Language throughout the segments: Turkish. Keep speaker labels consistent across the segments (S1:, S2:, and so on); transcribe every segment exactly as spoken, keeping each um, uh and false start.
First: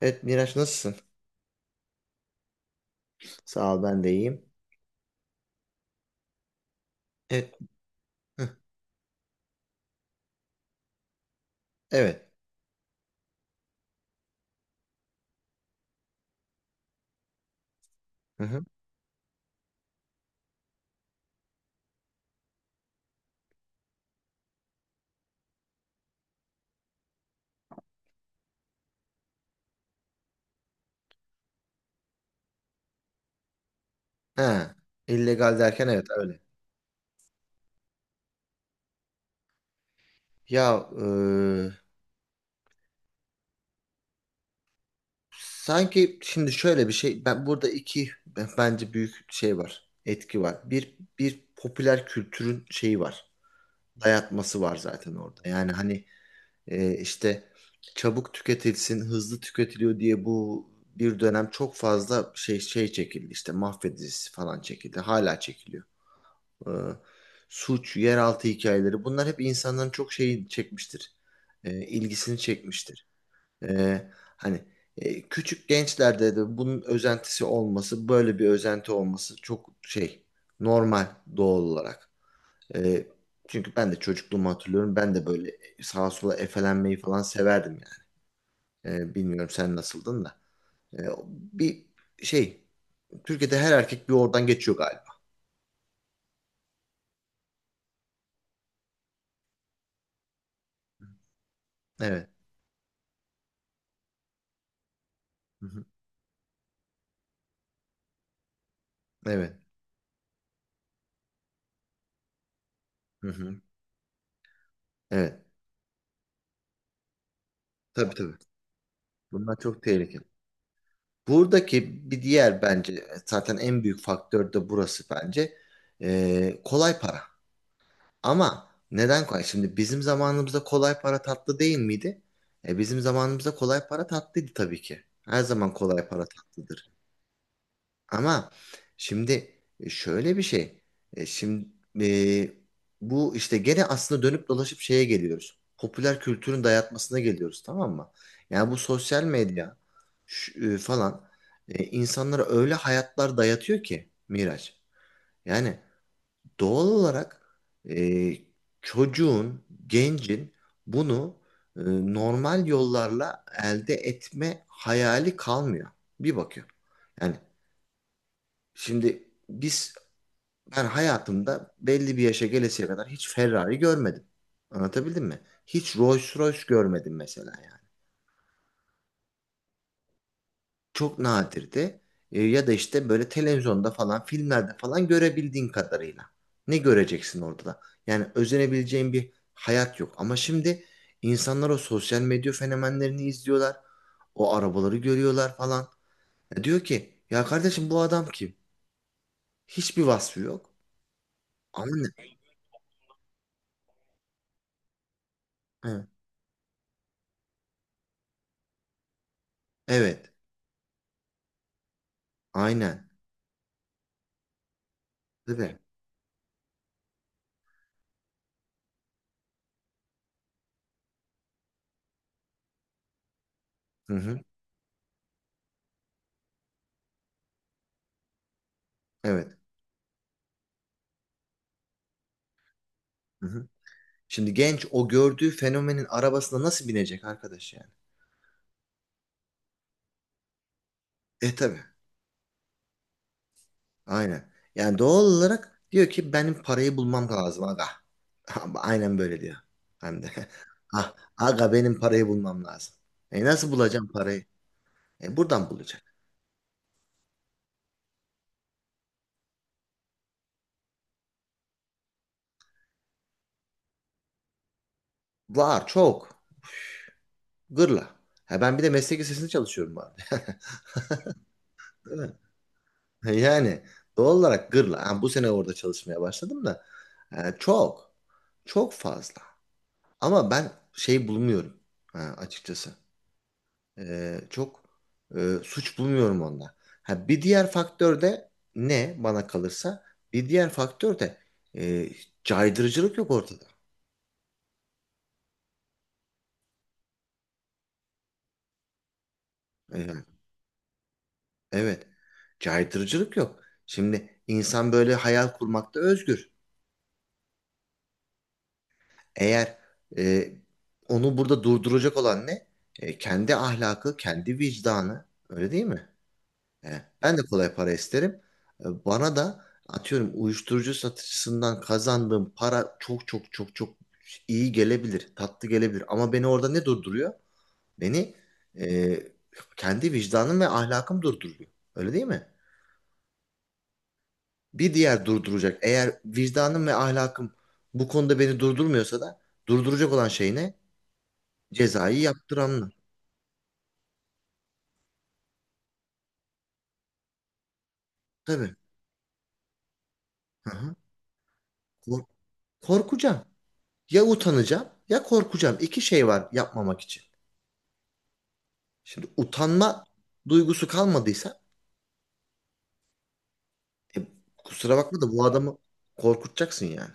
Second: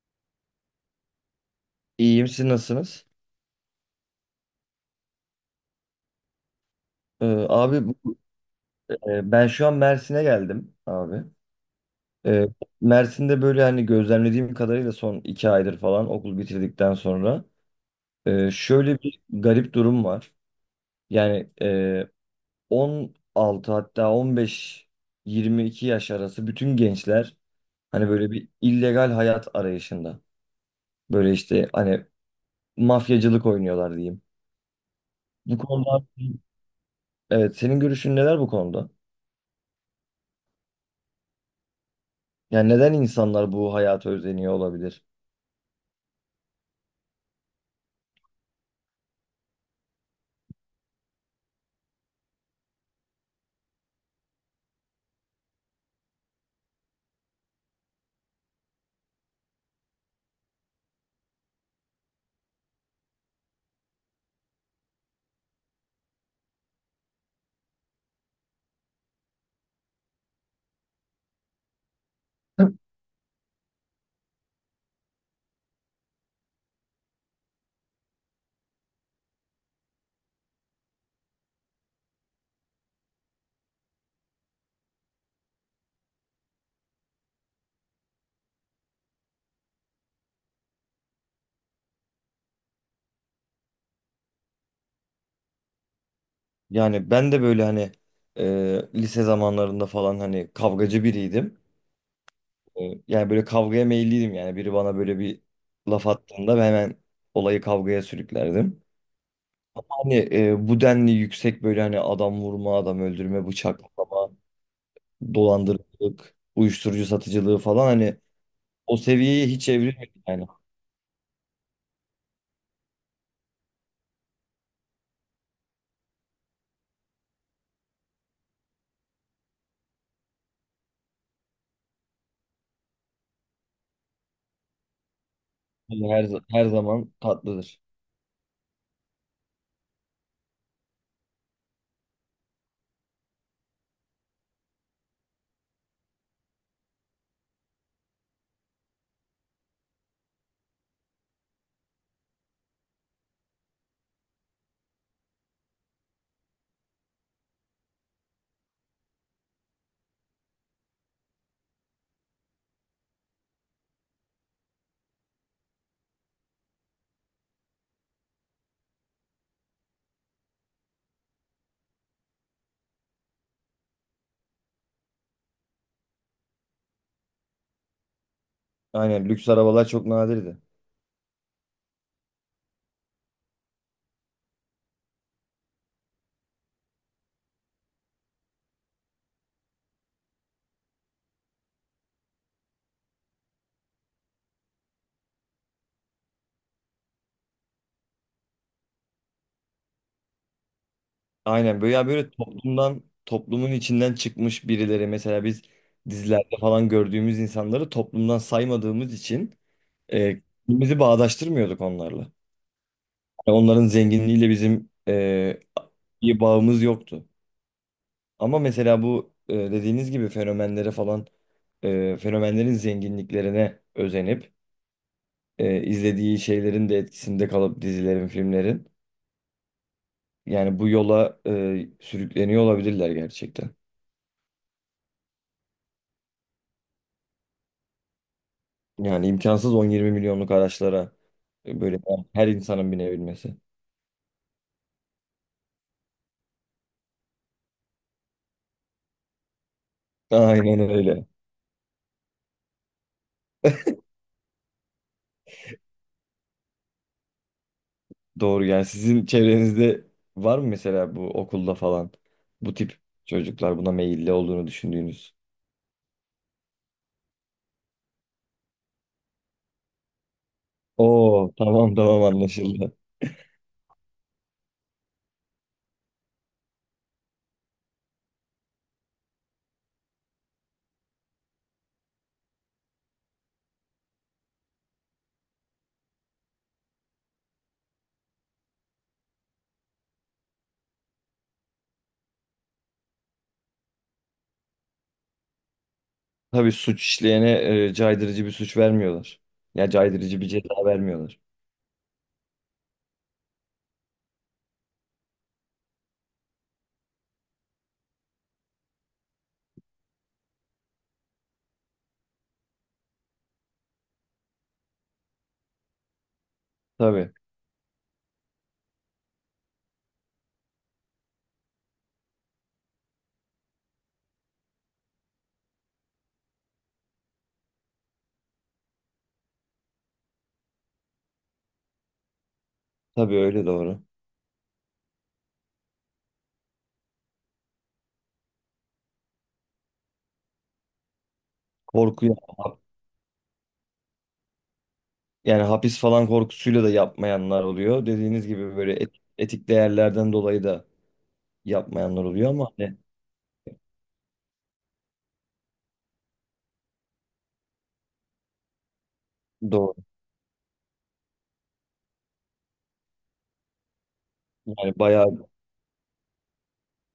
S1: Evet Miraç, nasılsın?
S2: İyiyim, siz nasılsınız?
S1: Sağ ol, ben de iyiyim.
S2: Ee,
S1: Evet.
S2: abi bu-
S1: Hı,
S2: e, Ben şu an Mersin'e geldim abi.
S1: evet.
S2: Ee, Mersin'de böyle hani gözlemlediğim kadarıyla son iki aydır falan okul bitirdikten sonra
S1: Hı
S2: e,
S1: hı.
S2: şöyle bir garip durum var. Yani e, on altı hatta on beş yirmi iki yaş arası bütün gençler hani böyle bir illegal hayat arayışında. Böyle işte hani mafyacılık oynuyorlar diyeyim.
S1: Ha, illegal
S2: Bu
S1: derken,
S2: konuda
S1: evet öyle.
S2: evet senin görüşün neler bu konuda?
S1: Ya e,
S2: Yani neden insanlar bu hayata özeniyor olabilir?
S1: Sanki şimdi şöyle bir şey, ben burada iki b- bence büyük şey var. Etki var. Bir bir popüler kültürün şeyi var. Dayatması var zaten orada. Yani hani e, işte çabuk tüketilsin, hızlı tüketiliyor diye bu bir dönem çok fazla şey şey çekildi. İşte mahvedicisi falan çekildi. Hala çekiliyor. e, Suç, yeraltı hikayeleri, bunlar hep insanların çok şeyi çekmiştir. E, ilgisini çekmiştir. E, hani e, küçük gençlerde de bunun özentisi olması, böyle bir özenti olması çok şey, normal, doğal olarak. E, çünkü ben de çocukluğumu hatırlıyorum. Ben de böyle sağa sola efelenmeyi falan severdim yani. E, bilmiyorum sen nasıldın da. E, bir şey, Türkiye'de her erkek bir oradan geçiyor galiba.
S2: Yani ben de böyle hani e, lise zamanlarında falan hani kavgacı biriydim.
S1: Evet.
S2: E, yani böyle kavgaya meyilliydim yani biri bana böyle bir
S1: Hı hı.
S2: laf attığında ben hemen olayı kavgaya sürüklerdim.
S1: Evet.
S2: Hani e, bu denli yüksek böyle hani adam vurma, adam
S1: Hı
S2: öldürme,
S1: hı.
S2: bıçaklama,
S1: Evet.
S2: dolandırıcılık, uyuşturucu satıcılığı falan
S1: Tabii,
S2: hani
S1: tabii.
S2: o seviyeye
S1: Bunlar
S2: hiç
S1: çok
S2: evrilmedi
S1: tehlikeli.
S2: yani.
S1: Buradaki bir diğer bence zaten en büyük faktör de burası bence. Ee, kolay para. Ama neden kolay? Şimdi bizim zamanımızda kolay para tatlı değil miydi? E, bizim zamanımızda kolay para tatlıydı tabii ki. Her zaman kolay para
S2: Her, her
S1: tatlıdır.
S2: zaman tatlıdır.
S1: Ama şimdi e, şöyle bir şey. E, Şimdi e, bu işte gene aslında dönüp dolaşıp şeye geliyoruz. Popüler kültürün dayatmasına geliyoruz, tamam mı? Yani bu sosyal medya şu- e, falan, e, insanlara öyle hayatlar dayatıyor ki Miraç. Yani doğal olarak, e, çocuğun, gencin bunu e, normal yollarla elde etme hayali kalmıyor. Bir bakıyor. Yani Şimdi biz ben hayatımda belli bir yaşa gelesiye kadar hiç Ferrari görmedim. Anlatabildim mi? Hiç Rolls Royce görmedim mesela yani.
S2: Aynen, lüks arabalar çok nadirdi.
S1: Çok nadirdi. E, ya da işte böyle televizyonda falan, filmlerde falan görebildiğin kadarıyla. Ne göreceksin orada da? Yani özenebileceğin bir hayat yok. Ama şimdi insanlar o sosyal medya fenomenlerini izliyorlar. O arabaları görüyorlar falan. Ya diyor ki ya kardeşim, bu adam kim? Hiçbir vasfı yok.
S2: Aynen, böyle
S1: Ama
S2: ya,
S1: ne?
S2: böyle toplumdan toplumun içinden çıkmış birileri mesela biz
S1: Hı,
S2: dizilerde falan gördüğümüz insanları toplumdan saymadığımız için
S1: evet.
S2: e, bizi bağdaştırmıyorduk onlarla.
S1: Aynen.
S2: Yani onların zenginliğiyle bizim
S1: Değil
S2: e,
S1: mi?
S2: bir bağımız yoktu. Ama mesela bu e, dediğiniz gibi fenomenlere falan e, fenomenlerin zenginliklerine
S1: Hı hı.
S2: özenip e, izlediği şeylerin de etkisinde kalıp dizilerin, filmlerin
S1: Evet.
S2: yani bu yola e, sürükleniyor olabilirler
S1: Hı hı.
S2: gerçekten.
S1: Şimdi genç o gördüğü fenomenin arabasına nasıl binecek arkadaş yani?
S2: Yani imkansız on yirmi milyonluk araçlara
S1: E
S2: e,
S1: tabii.
S2: böyle her insanın binebilmesi.
S1: Aynen. Yani doğal olarak diyor ki benim parayı bulmam lazım aga. Aynen böyle diyor. Hem de.
S2: Aynen
S1: Ah,
S2: öyle.
S1: aga benim parayı bulmam lazım. E nasıl bulacağım parayı? E buradan bulacak.
S2: Doğru, yani sizin çevrenizde var mı mesela bu okulda falan bu tip çocuklar buna meyilli olduğunu düşündüğünüz?
S1: Var çok. Gırla. Ha, ben bir de meslek lisesinde çalışıyorum bu arada.
S2: Oo, tamam tamam, anlaşıldı.
S1: Yani doğal olarak gırla. Ha, bu sene orada çalışmaya başladım da e, çok çok fazla. Ama ben şey bulmuyorum ha, açıkçası. E, çok e, suç bulmuyorum onda. Ha, bir diğer faktör de ne bana kalırsa, bir diğer faktör de e, caydırıcılık yok ortada.
S2: Tabii suç işleyene e, caydırıcı bir suç vermiyorlar. Ya
S1: E,
S2: caydırıcı bir ceza vermiyorlar.
S1: evet, caydırıcılık yok. Şimdi insan böyle hayal kurmakta özgür. Eğer, e, onu burada durduracak olan ne? E, kendi ahlakı, kendi vicdanı. Öyle değil mi? E,
S2: Tabii,
S1: ben de kolay para isterim. E, bana da atıyorum uyuşturucu satıcısından kazandığım para çok çok çok çok iyi gelebilir, tatlı gelebilir. Ama beni orada ne durduruyor? Beni e, kendi vicdanım ve ahlakım durduruyor. Öyle değil mi?
S2: tabii öyle, doğru.
S1: Bir diğer durduracak. Eğer vicdanım ve ahlakım bu konuda beni durdurmuyorsa da durduracak olan şey ne? Cezayı
S2: Korkuya,
S1: yaptıranlar.
S2: yani hapis falan korkusuyla da yapmayanlar oluyor. Dediğiniz
S1: Tabii.
S2: gibi böyle et- etik değerlerden dolayı
S1: Hı
S2: da
S1: hı.
S2: yapmayanlar
S1: Kork-
S2: oluyor ama hani
S1: Korkacağım. Ya utanacağım, ya korkacağım. İki şey var yapmamak için. Şimdi
S2: doğru.
S1: utanma duygusu kalmadıysa, e, kusura
S2: Yani
S1: bakma da bu
S2: bayağı
S1: adamı korkutacaksın yani.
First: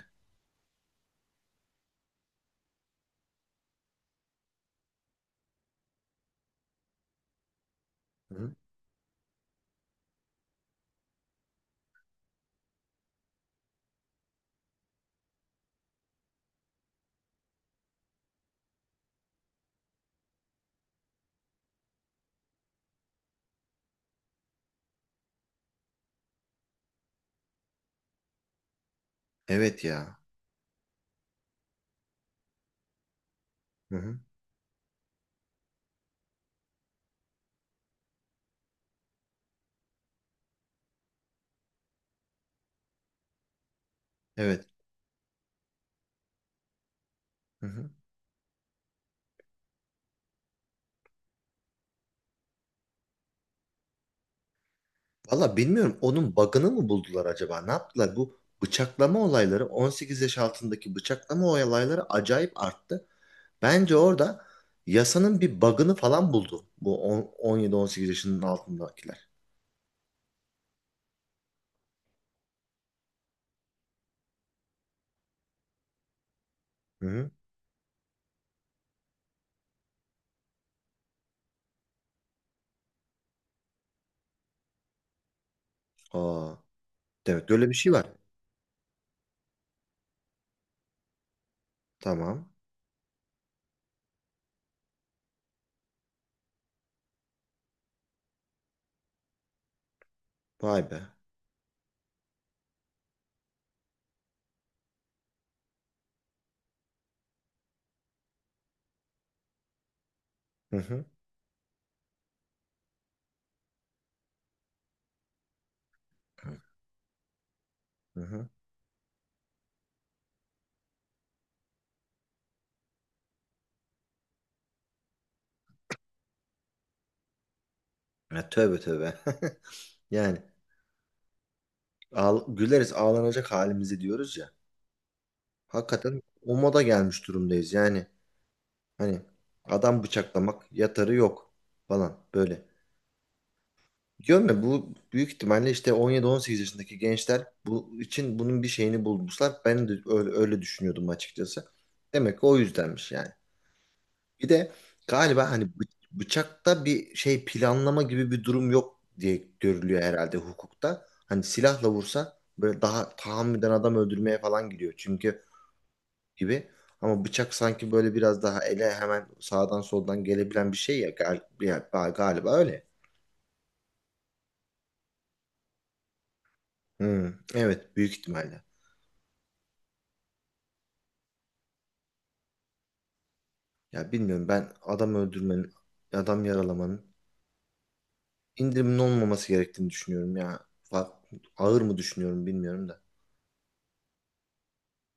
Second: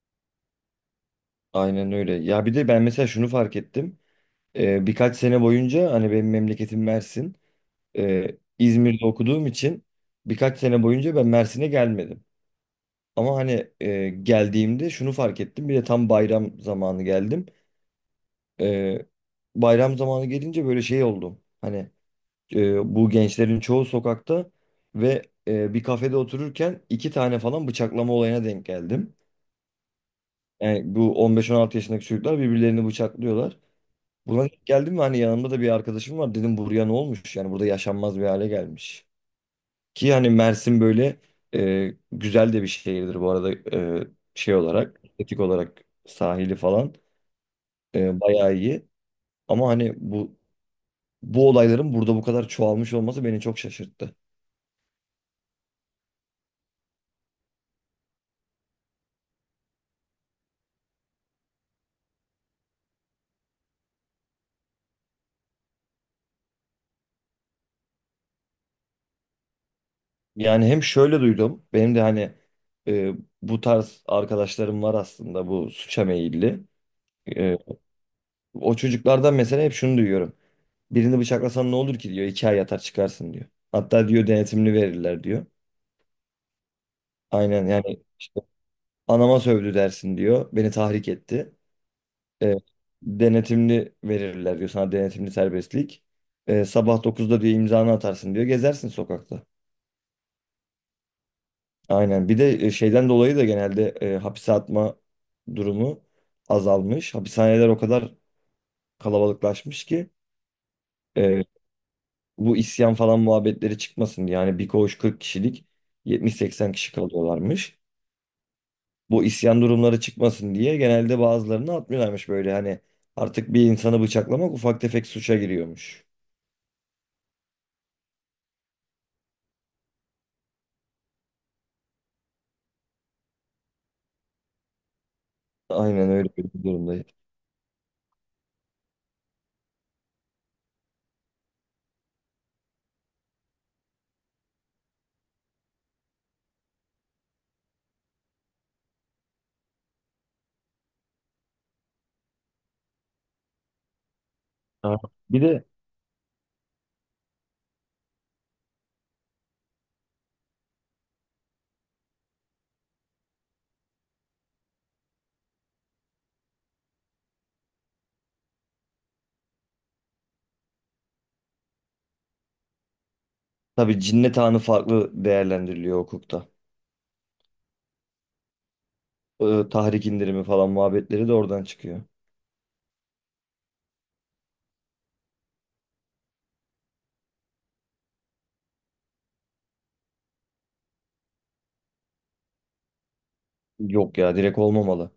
S2: aynen öyle. Ya bir de ben mesela şunu fark ettim. Ee, birkaç sene boyunca hani benim memleketim Mersin. Ee,
S1: Hı.
S2: İzmir'de okuduğum için birkaç sene boyunca ben Mersin'e gelmedim. Ama hani e, geldiğimde şunu fark ettim. Bir de tam bayram zamanı geldim. Ee, Bayram zamanı gelince böyle şey oldum. Hani e, bu gençlerin çoğu sokakta ve e, bir kafede otururken iki tane falan bıçaklama olayına denk geldim.
S1: Evet ya.
S2: Yani bu on beş on altı yaşındaki çocuklar birbirlerini bıçaklıyorlar.
S1: Hı hı.
S2: Buna denk geldim mi hani yanımda da bir arkadaşım var. Dedim, buraya ne olmuş? Yani burada yaşanmaz bir hale gelmiş. Ki hani Mersin böyle e, güzel de bir şehirdir bu arada e, şey
S1: Evet.
S2: olarak, estetik olarak sahili falan
S1: Hı hı.
S2: e, bayağı iyi. Ama hani bu bu olayların burada bu kadar çoğalmış olması beni çok şaşırttı.
S1: Valla bilmiyorum, onun bug'ını mı buldular acaba? Ne yaptılar? Bu bıçaklama olayları, on sekiz yaş altındaki bıçaklama olayları acayip arttı. Bence orada yasanın bir bug'ını falan buldu. Bu on- 17-18 yaşının altındakiler.
S2: Yani hem şöyle duydum. Benim de hani e, bu tarz arkadaşlarım var aslında bu suça meyilli.
S1: Hı hı.
S2: E, O çocuklardan mesela hep şunu duyuyorum. Birini bıçaklasan ne olur ki diyor. İki ay yatar çıkarsın diyor. Hatta diyor, denetimini verirler diyor.
S1: Aa, evet,
S2: Aynen,
S1: böyle bir şey
S2: yani
S1: var.
S2: işte anama sövdü dersin diyor. Beni tahrik etti.
S1: Tamam.
S2: E, Denetimli verirler diyor. Sana denetimli serbestlik. E, sabah dokuzda diyor imzanı atarsın diyor. Gezersin sokakta.
S1: Vay be.
S2: Aynen. Bir de e, şeyden dolayı da genelde e, hapise atma durumu azalmış. Hapishaneler o kadar kalabalıklaşmış ki
S1: Hı hı.
S2: e, bu isyan falan muhabbetleri çıkmasın diye. Yani bir koğuş kırk kişilik yetmiş seksen kişi kalıyorlarmış.
S1: Hı hı.
S2: Bu isyan durumları çıkmasın diye genelde bazılarını atmıyorlarmış böyle hani artık bir insanı bıçaklamak ufak tefek suça giriyormuş.
S1: Ya, tövbe tövbe. Yani ağl- güleriz ağlanacak halimizi diyoruz ya.
S2: Aynen
S1: Hakikaten
S2: öyle
S1: o
S2: bir
S1: moda
S2: durumdayız.
S1: gelmiş durumdayız. Yani hani adam bıçaklamak yatarı yok falan böyle. Diyorum ya, bu büyük ihtimalle işte on yedi on sekiz yaşındaki gençler bu için bunun bir şeyini bulmuşlar. Ben de öyle, öyle düşünüyordum açıkçası. Demek ki o yüzdenmiş yani. Bir de
S2: Ha. Bir
S1: galiba hani
S2: de
S1: bı- bıçakta bir şey planlama gibi bir durum yok diye görülüyor herhalde hukukta. Hani silahla vursa böyle daha tahammüden adam öldürmeye falan gidiyor çünkü, gibi. Ama bıçak sanki böyle biraz daha ele hemen sağdan soldan gelebilen bir şey ya, gal- ya- galiba öyle.
S2: tabii cinnet anı farklı değerlendiriliyor hukukta.
S1: Hmm, evet büyük ihtimalle.
S2: Ee, tahrik indirimi falan muhabbetleri de oradan çıkıyor.
S1: Ya bilmiyorum, ben adam öldürmenin, adam yaralamanın indirimin olmaması gerektiğini düşünüyorum ya. Fa- Ağır mı düşünüyorum bilmiyorum da.
S2: Yok ya, direkt olmamalı.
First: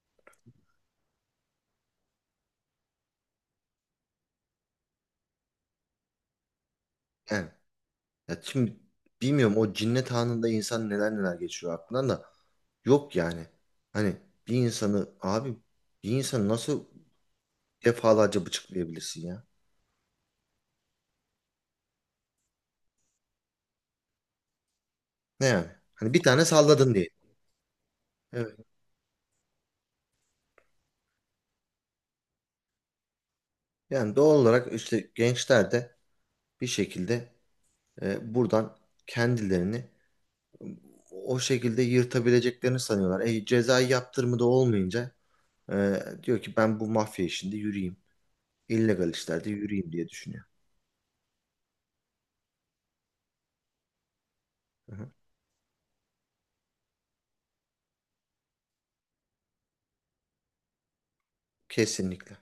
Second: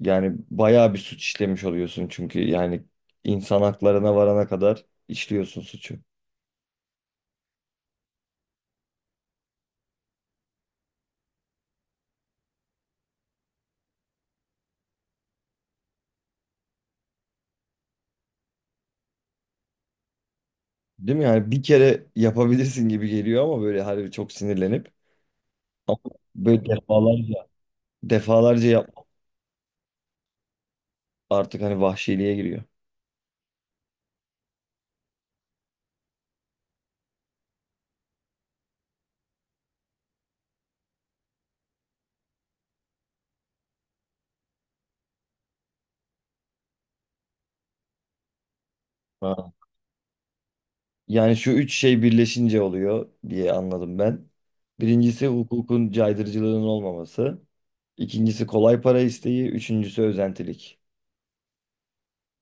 S2: Yani bayağı bir suç işlemiş oluyorsun çünkü yani insan haklarına varana kadar işliyorsun suçu.
S1: Yani ya şimdi bilmiyorum, o cinnet anında insan neler neler geçiyor aklından da, yok yani. Hani bir insanı abi, bir insanı nasıl defalarca bıçaklayabilirsin ya?
S2: Değil mi? Yani bir kere yapabilirsin gibi geliyor ama böyle harbi çok sinirlenip.
S1: Ne yani?
S2: Ama
S1: Hani bir tane
S2: böyle
S1: salladın diye.
S2: defalarca,
S1: Evet.
S2: defalarca yap artık hani vahşiliğe giriyor.
S1: Yani doğal olarak işte gençler de bir şekilde e, buradan kendilerini o şekilde yırtabileceklerini sanıyorlar. E, cezai yaptırımı da olmayınca, e, diyor ki ben bu mafya işinde yürüyeyim. İllegal işlerde
S2: Ha.
S1: yürüyeyim diye düşünüyor.
S2: Yani şu üç şey birleşince oluyor diye anladım ben.
S1: Hı hı.
S2: Birincisi, hukukun caydırıcılığının olmaması. İkincisi, kolay para isteği. Üçüncüsü, özentilik.
S1: Kesinlikle.